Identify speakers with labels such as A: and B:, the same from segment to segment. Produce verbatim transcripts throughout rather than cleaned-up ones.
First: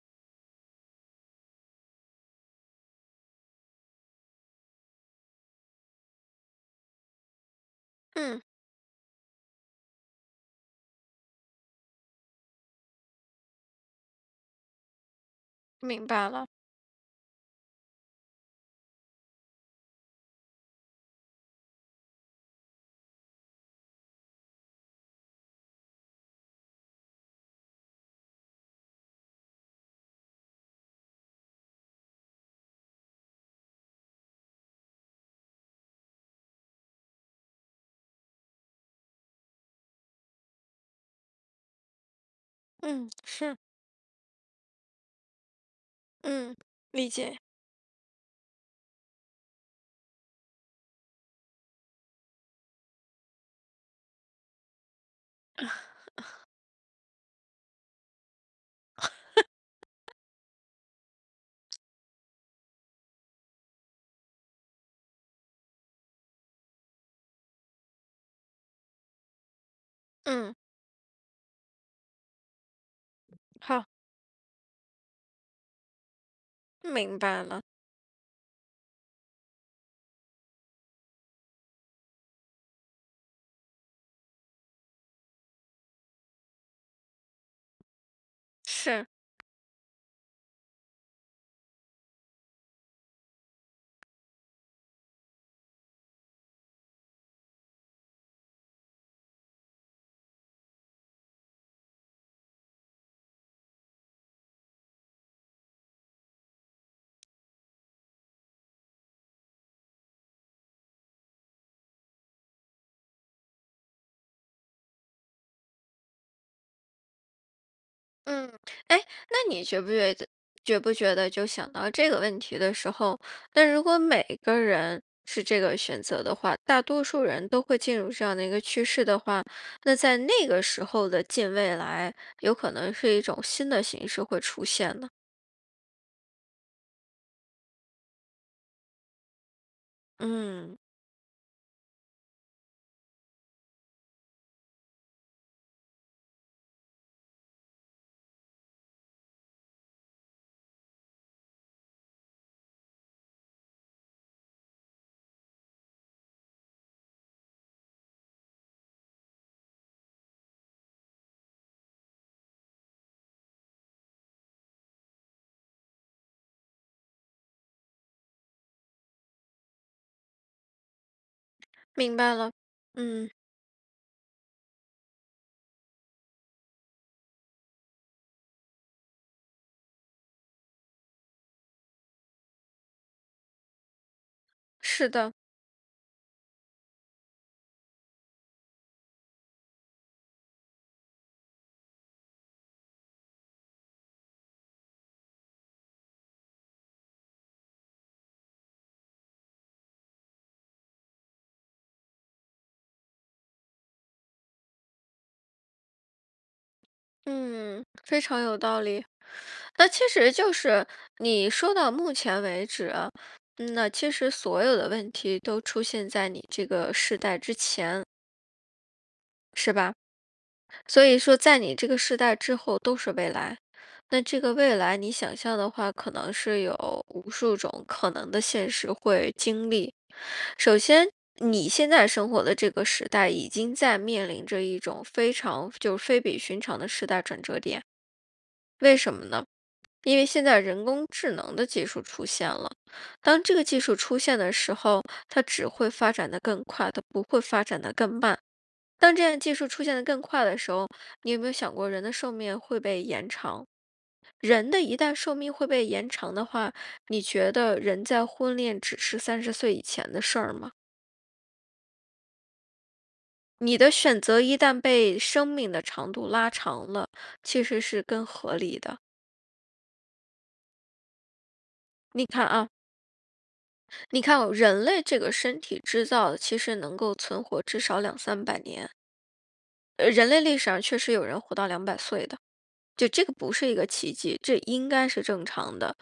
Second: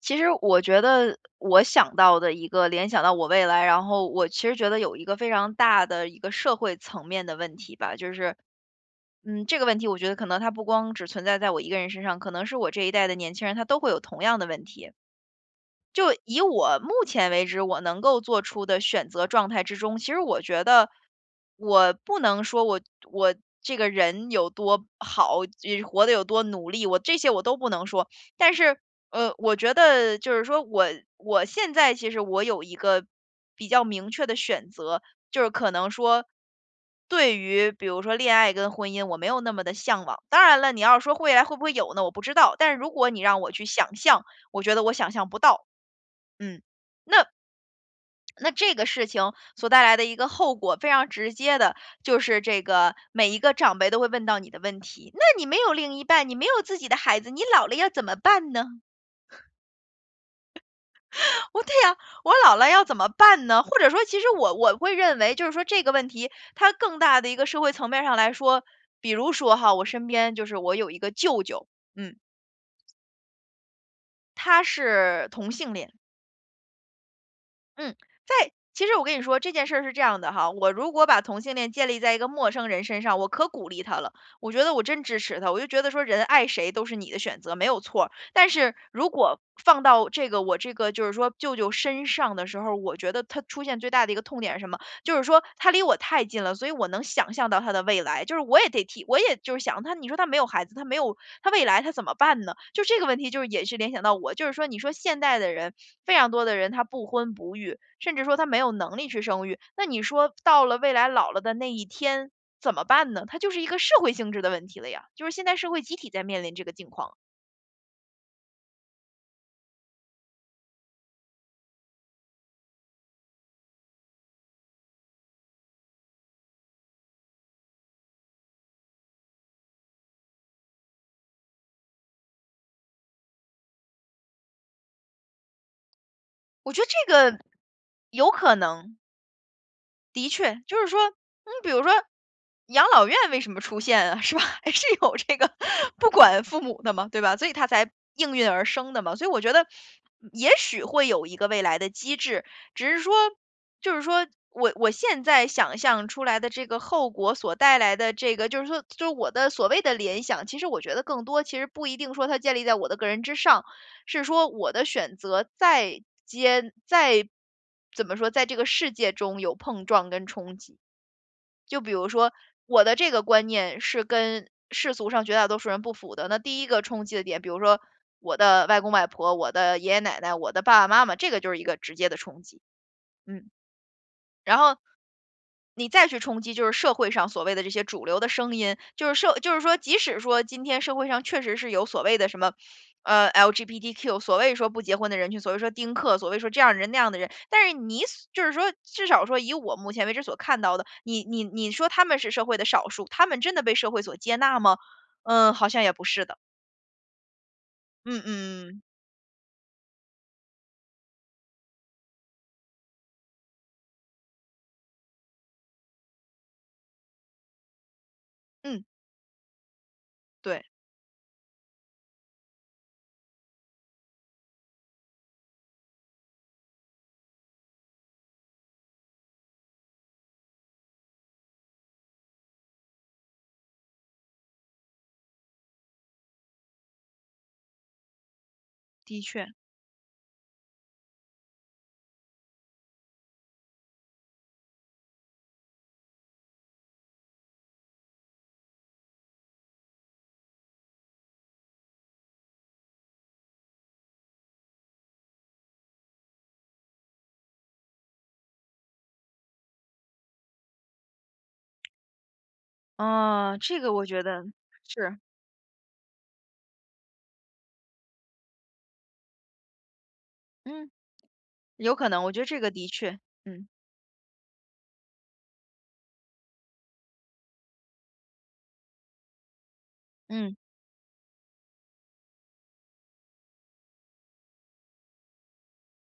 A: 其实我觉得我想到的一个联想到我未来，然后我其实觉得有一个非常大的一个社会层面的问题吧，就是，
B: 嗯，
A: 嗯，这个问题我觉得可能它不光只存在在我一个人身上，可能是我这一代的年轻人他都会有同样的问题。
B: 明
A: 就
B: 白
A: 以
B: 了。
A: 我目前为止我能够做出的选择状态之中，其实我觉得我不能说我我这个人有多好，也活得有多努力，我这些我都不能说。但是，呃，我觉得就是说我我现在其实我有一个比较明确的选择，就是可能说。对于比如说恋爱跟婚姻，我没有那么的向往。当然了，你要是说未来会不会有呢？我不知道。但是如
B: 嗯，
A: 果你让我
B: 是，
A: 去想象，我觉得我想象不到。
B: 嗯，
A: 嗯，
B: 理
A: 那
B: 解。
A: 那这个事情所带来的一个后果非常直接的，就是这个每一个长辈都会问到你的问题。那你没
B: 啊
A: 有另一半，你没有自己的孩子，你老了要怎么办呢？我对呀、我老了要怎么办呢？或者说，其实我我会认为，就是说这个问题，它更大的一个社会层面上来说，比如说哈，我身边就
B: 嗯，
A: 是我有一个舅舅，嗯，
B: 好，
A: 他是同性恋。
B: 明白了。
A: 嗯，在其实我跟你说这件事儿是这样的哈，我如果把同性恋建立在一个陌生人身上，我可鼓励他了，我觉得我真支持他，我就觉得说人爱谁都是你的选择，没有错儿。但是
B: 是，
A: 如果放到这个我这个就是说舅舅身上的时候，我觉得他出现最大的一个痛点是什么？就是说他离我太近了，所以我能想象到他的未来，就是我也得替，我也就是想他，你说他没有孩子，他没有他未来他怎么办呢？就这个问题，就是也是联想到我，就是说，你说现代的人，非常多的人他不婚不育，甚至说他没有能力去生育，那你说到了未来老了的那一天怎么办呢？它就是一个社会性质的问题了呀，就是现在社会集体在面临这个境况，
B: 嗯，哎，那你觉不觉得觉不觉得就想到这个问题的时候，那如果每个人是这个选择的话，大多数人都会进入这样的一个趋势的话，那在那个时候的近未来，有可能是一种新的形式会出现呢？
A: 我觉得这个有可能的确，
B: 嗯，
A: 就是说，嗯，比如说养老院为什么出现啊，是吧？还是有这个不管父母的嘛，对吧？所以它才应运而生的嘛。所以我觉得，也许会有一个未来的机制，只是说，就是说我我现在想象出来的这个后果所带来的这个，就是说，就是我的所谓的联想，其实我觉得更多其实不一定说它建立在我的个人之上，是说我的选择在接在，怎么说，在这个世界中有碰撞跟冲击。就比如
B: 明
A: 说
B: 白了。
A: 我的这个
B: 嗯，
A: 观念是跟世俗上绝大多数人不符的，那第一个冲击的点，比如说我的外公外婆、我的爷爷奶奶、我的爸爸妈妈，这个就是一个直接的冲击。嗯。然后
B: 是的，
A: 你再去冲击，就是社会上所谓的这些主流的声音，就是社就是说，即使说今天社会上确实是有所谓的什么，呃，L G B T Q,所谓说不结婚的人群，所谓说丁克，所谓说这样的人那样的人，但是你所就是说，至少说以我目前为止所看到的，你你你说他们是社会的少数，他们真的被社会所接纳吗？嗯，好像也不是的。
B: 嗯，非
A: 嗯
B: 常有道
A: 嗯
B: 理。那其实就是你说到目前为止啊嗯，那其实所有的问题都出现在你这个世代之前，
A: 嗯，
B: 是吧？
A: 对，
B: 所以说，在你这个世代之后都是未来。那这个未来，你想象的话，可能是有无数种可能的现实会经历。首先，你现在生活的这个时代已经在面临着一种非常就是非比寻常的时代转折点。为什
A: 的
B: 么呢？
A: 确，
B: 因为现在人工智能的技术出现了，当这个技术出现的时候，它只会发展的更快，它不会发展的更慢。当这样技术出现的更快的时候，你有没有想过人的寿命会被延长？人的一旦寿命会被延长的话，你觉得人在婚恋只是三十岁以前的事儿吗？
A: 啊，
B: 你
A: 这
B: 的
A: 个我
B: 选
A: 觉
B: 择
A: 得
B: 一旦
A: 是，
B: 被生命的长度拉长了，其实是更合理的。
A: 嗯，有可能，
B: 你
A: 我觉得
B: 看
A: 这
B: 啊，
A: 个的确，嗯。
B: 你看哦，人类这个身体制造的其实能够存活至少两三百年，呃，人类
A: 嗯，
B: 历史上确实有人活到两百岁的，就这个不是一个奇迹，这应该是正常的。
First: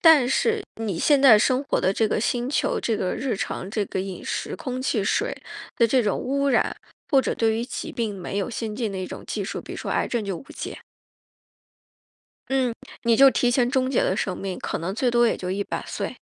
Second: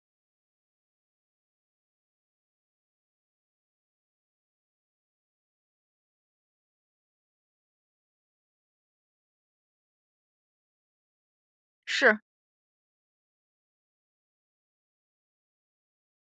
B: 但是你现在生活的这个星球，这个日常这个饮食、空气、水的这种污染，或者对于疾病没有先进的一种技术，比如说癌症就无解，
A: 是，
B: 嗯，你就提前终结了生命，可能最多也就一百岁。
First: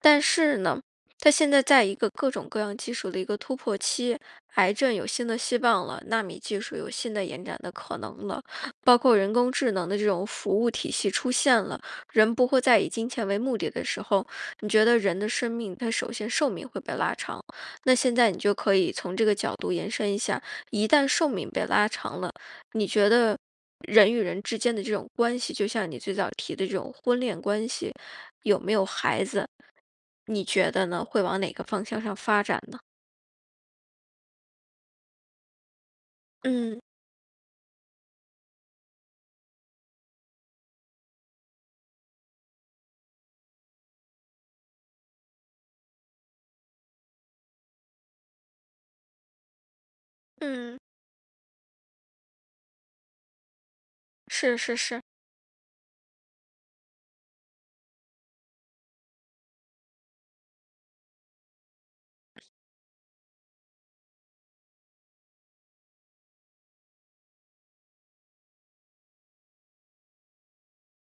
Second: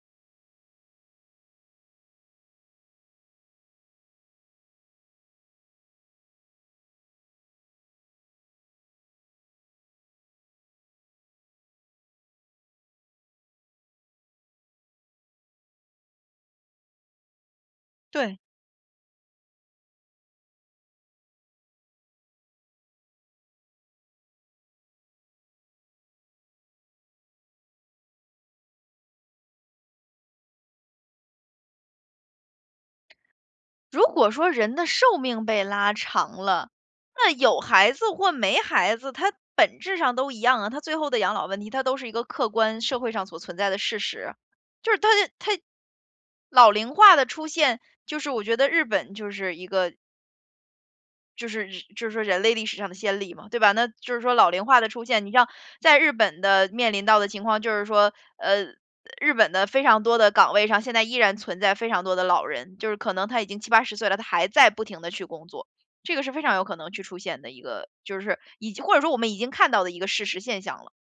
B: 但是呢，它现在在一个各种各样技术的一个突破期，癌症有新的希望了，纳米技术有新的延展的可能了，包括人工智能的这种服务体系出现了，人不会再以金钱为目的的时候，你觉得人的生命它首先寿命会被拉长，那现在
A: 对。
B: 你就可以从这个角度延伸一下，一旦寿命被拉长了，你觉得？人与人之间的这种关系，就像你最早提的这种婚恋关系，有没有孩子，你觉得呢？会往哪个方向上发展呢？
A: 如果说人的寿命被拉长了，
B: 嗯
A: 那有孩子或没孩子，它本质上都一样啊，它最后的养老问题，它都是一个客观社会上所存在的事实。就是它它老龄化的出现，就是我觉得日本就是一个
B: 嗯，
A: 就是日就是说人类历史上的先例嘛，对吧？那就是说老
B: 是
A: 龄
B: 是
A: 化的
B: 是，
A: 出现，你像在日本的面临到的情况就是说，呃，日本的非常多的岗位上，现在依然存在非常多的老人，就是可能他已经七八十岁了，他还在不停的去工作，这个是非常有可能去出现的一个，就是已经或者说我们已经看到的一个事实现象了，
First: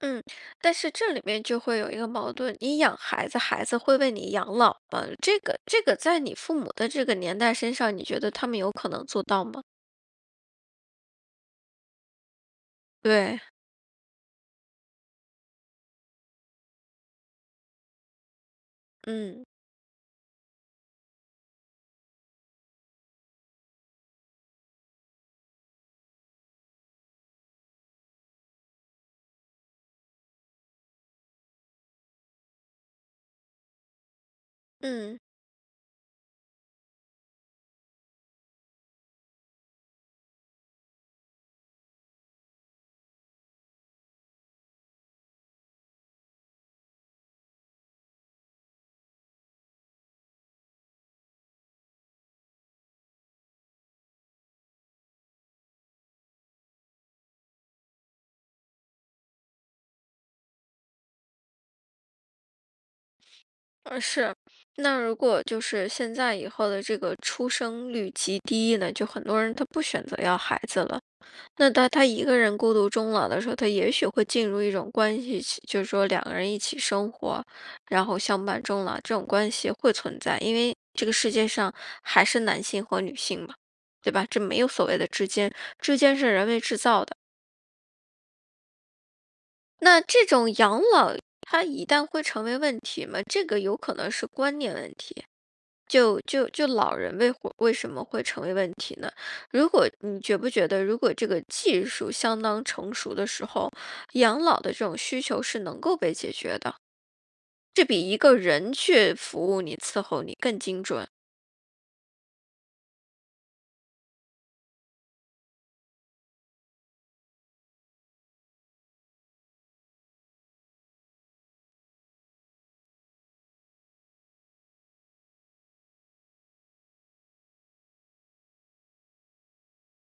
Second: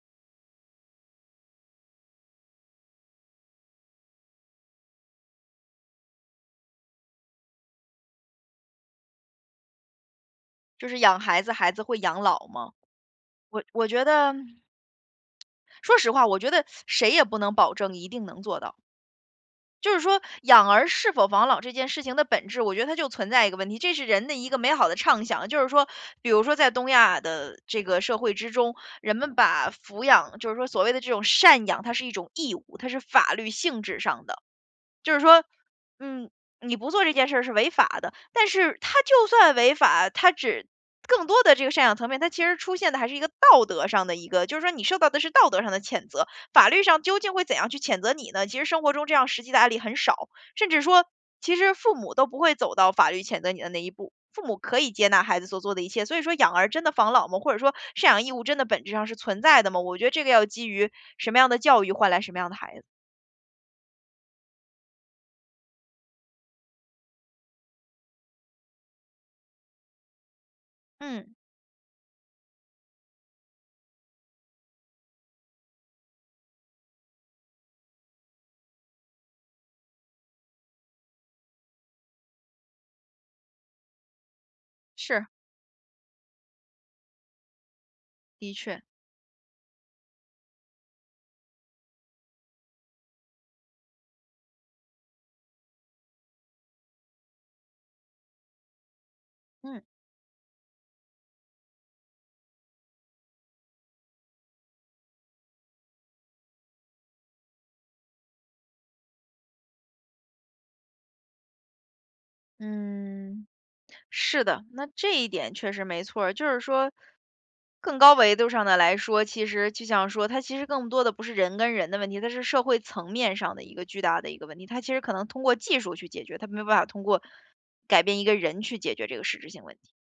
B: 嗯，但是这里面就会有一个矛盾，你养孩子，孩子会为你养老吗？这个这个在你父母的这个年代身上，你觉得他们有可能做到吗？
A: 就是养孩子，孩子会养老吗？
B: 对，
A: 我我觉得，说实话，我觉得谁也不能保证一定能做到。
B: 嗯
A: 就是说养儿是否防老这件事情的本质，我觉得它就存在一个问题，这是人的一个美好的畅想。就是说，比如说在东亚的这个社会之中，人们把抚养，就是说所谓的这种赡养，它是一种义务，它是法律性质上的。就
B: 嗯，
A: 是说，嗯，你不做这件事儿是违法的，但是它就算违法，它只更多的这个赡养层面，它其实出现的还是一个道德上的一个，就是说你受到的是道德上的谴责，法律上究竟会怎样去谴责你呢？其实生活中这样实际的案例很少，甚至说，其实父母都不会走到法律谴责你的那一步。父母可以接纳孩子所做的一切，所以说养儿真的防老吗？或者说赡养义务真的本质上是存在的吗？我觉得这个要基于什么样的教育换来什么样的孩子。
B: 呃是。那如果就是现在以后的这个出生率极低呢，就很多人他不选择要孩子了。
A: 嗯，
B: 那当他一个人孤独终老的时候，他也许会进入一种关系起就是说两个人一起生活，然后相伴终老这种关系会存在，因为这个世界上还是男性和女性嘛，对吧？这没有所谓的
A: 是，
B: 之间，之间是人为制造的。
A: 的确。
B: 那这种养老，它一旦会成为问题吗？这个有可能是观念问题。就就就老人为会为什么会成为问题呢？如
A: 嗯
B: 果你觉不觉得，如果这个技术相当成熟的时候，养老的这种需求是能够被解决的，这比一个人去服务你、伺候你更精准。
A: 嗯，是的，那这一点确实没错儿。就是说，更高维度上的来说，其实就像说，它其实更多的不是人跟人的问题，它是社会层面上的一个巨大的一个问题。它其实可能通过技术去解决，它没有办法通过改变一个人去解决这个实质性问题。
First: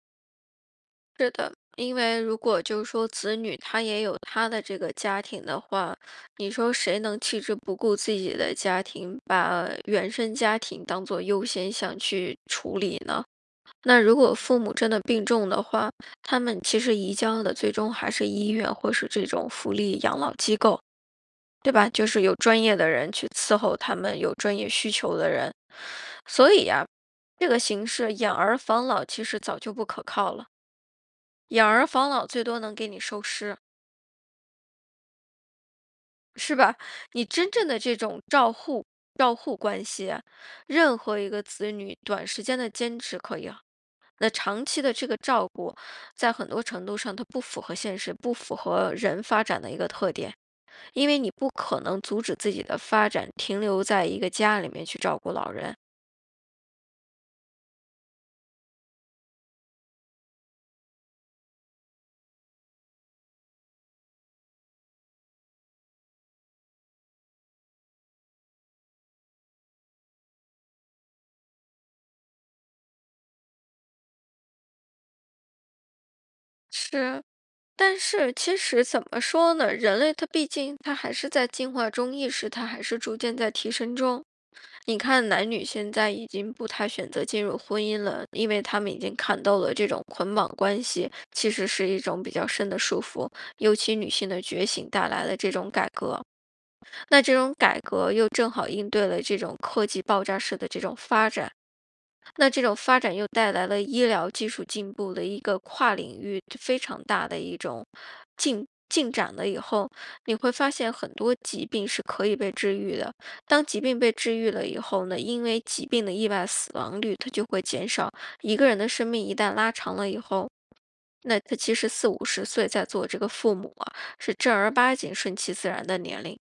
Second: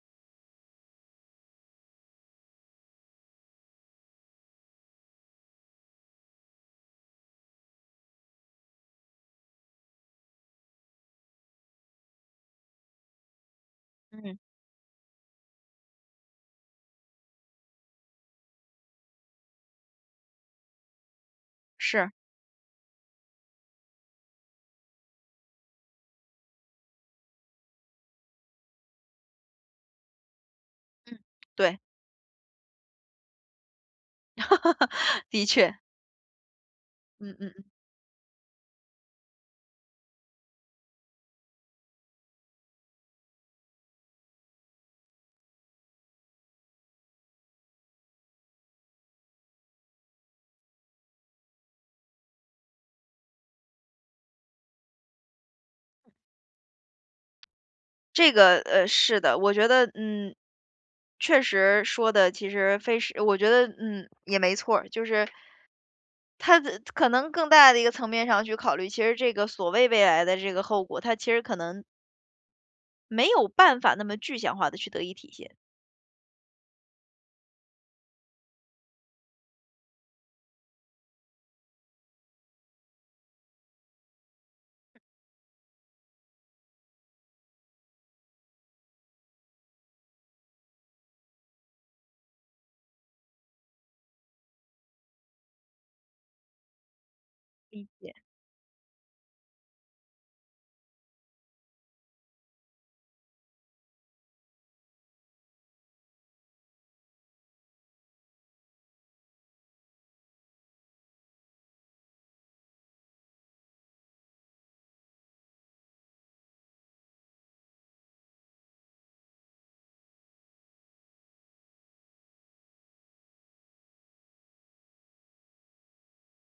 B: 是的，因为如果就是说子女他也有他的这个家庭的话，你说谁能弃之不顾自己的家庭，把原生家庭当做优先项去处理呢？那如果
A: 嗯，
B: 父母真的病重的话，他们其实移交的最终还是医院或是这种福利养老机构，对吧？就
A: 是，
B: 是有专业的人去伺候他们，有专业需求的人。所以呀，这个形式养儿防老其实早就不可靠了。养
A: 对，
B: 儿防老最多能给你收尸，
A: 的确，
B: 是吧？你
A: 嗯
B: 真
A: 嗯嗯
B: 正的这种照护照护关系啊任何一个子女短时间的坚持可以，那长期的这个照顾，在很多程度上它不符合现实，不符合人发展的一个特点，因为你不可能阻止自己的发展停留在一个家里面去照顾老人。
A: 这个呃是的，我觉得嗯，确实说的其实非是，我觉得嗯也没错儿，就是它的可能更大的一个层面上去考虑，其实这个所谓未来的这个后果，它其实可能没有办法那么具象化的去得以体现，
B: 是，但是其实怎么说呢？人类它毕竟它还是在进化中，意识它还是逐渐在提升中。你看，男女现在已经不太选择进入婚姻了，因为他们已经看到了这种捆绑关系其实是一种比较深的束缚，尤其女性的觉醒带来了这种改革，那这种改革又正好应对了这种科技爆炸式的这种发展，那这种发展又带来了医疗技术进步的一个跨领域非常大的一种进进展了以后，你会发现很多疾病是可以被治愈的。当疾病被治愈了以后呢，因为疾病的意外死亡率它就会减少。一个人的生命一旦拉长了以后，那他其实四五十岁在做这个父母啊，是正儿八经顺其自然的年龄。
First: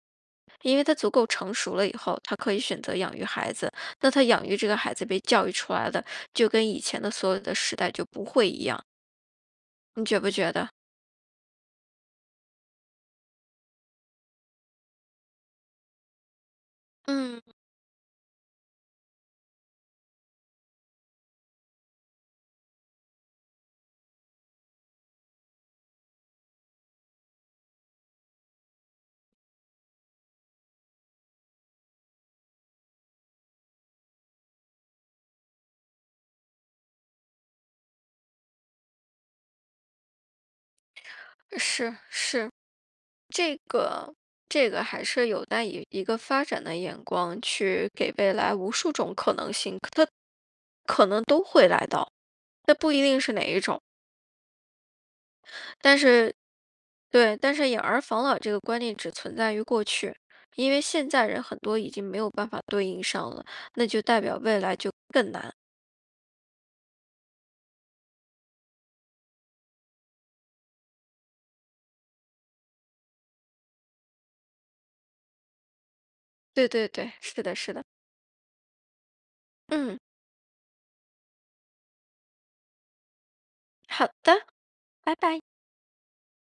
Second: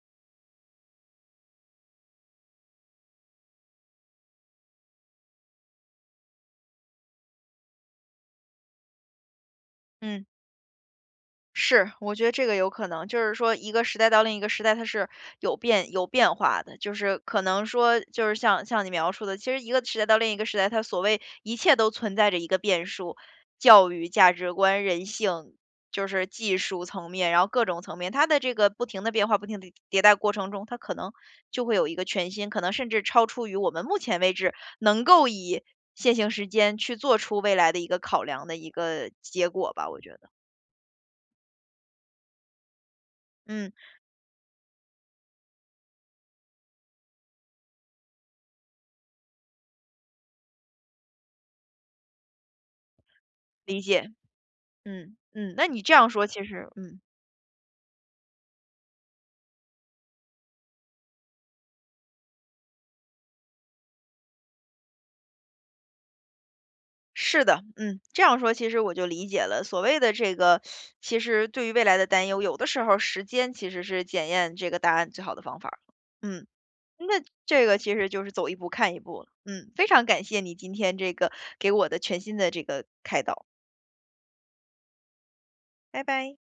B: 因为他足够成熟了以后，他可以选择养育孩子。那他养育这个孩子被教育出来的，就跟以前的所有的时代就不会一样，你觉
A: 嗯。
B: 不觉得？
A: 是，我觉得这个有可能，就是说一个时代到另一个时代，它是有变有变化的，就是可
B: 嗯，
A: 能说，就是像像你描述的，其实一个时代到另一个时代，它所谓一切都存在着一个变数，教育、价值观、人性，就是技术层面，然后各种层面，它的这个不停的变化、不停的迭代过程中，它可能就会有一个全新，可能甚至超出于我们目前为止能够以现行时间去做出未来的一个考量的一个结果吧，我觉得，
B: 是是，这
A: 嗯，
B: 个这个还是有待以一个发展的眼光去给未来无数种可能性，它可能都会来到，那不一定是哪一种。
A: 理解。嗯嗯，那你这
B: 但
A: 样说
B: 是
A: 其实嗯，
B: 对，但是养儿防老这个观念只存在于过去，因为现在人很多已经没有办法对应上了，那就代表未来就更难。
A: 是的，嗯，这样说其实我就理解了。所谓的这个，其实对于未来的担忧，有的时候时间其实是检验这个答案最好的方法儿嗯，
B: 对对对，
A: 那
B: 是的，
A: 这
B: 是
A: 个
B: 的。
A: 其实就是走一步看一步了。嗯，非
B: 嗯，
A: 常感谢你今天这个给我的全新的这个开导，
B: 好的，拜拜。
A: 拜拜。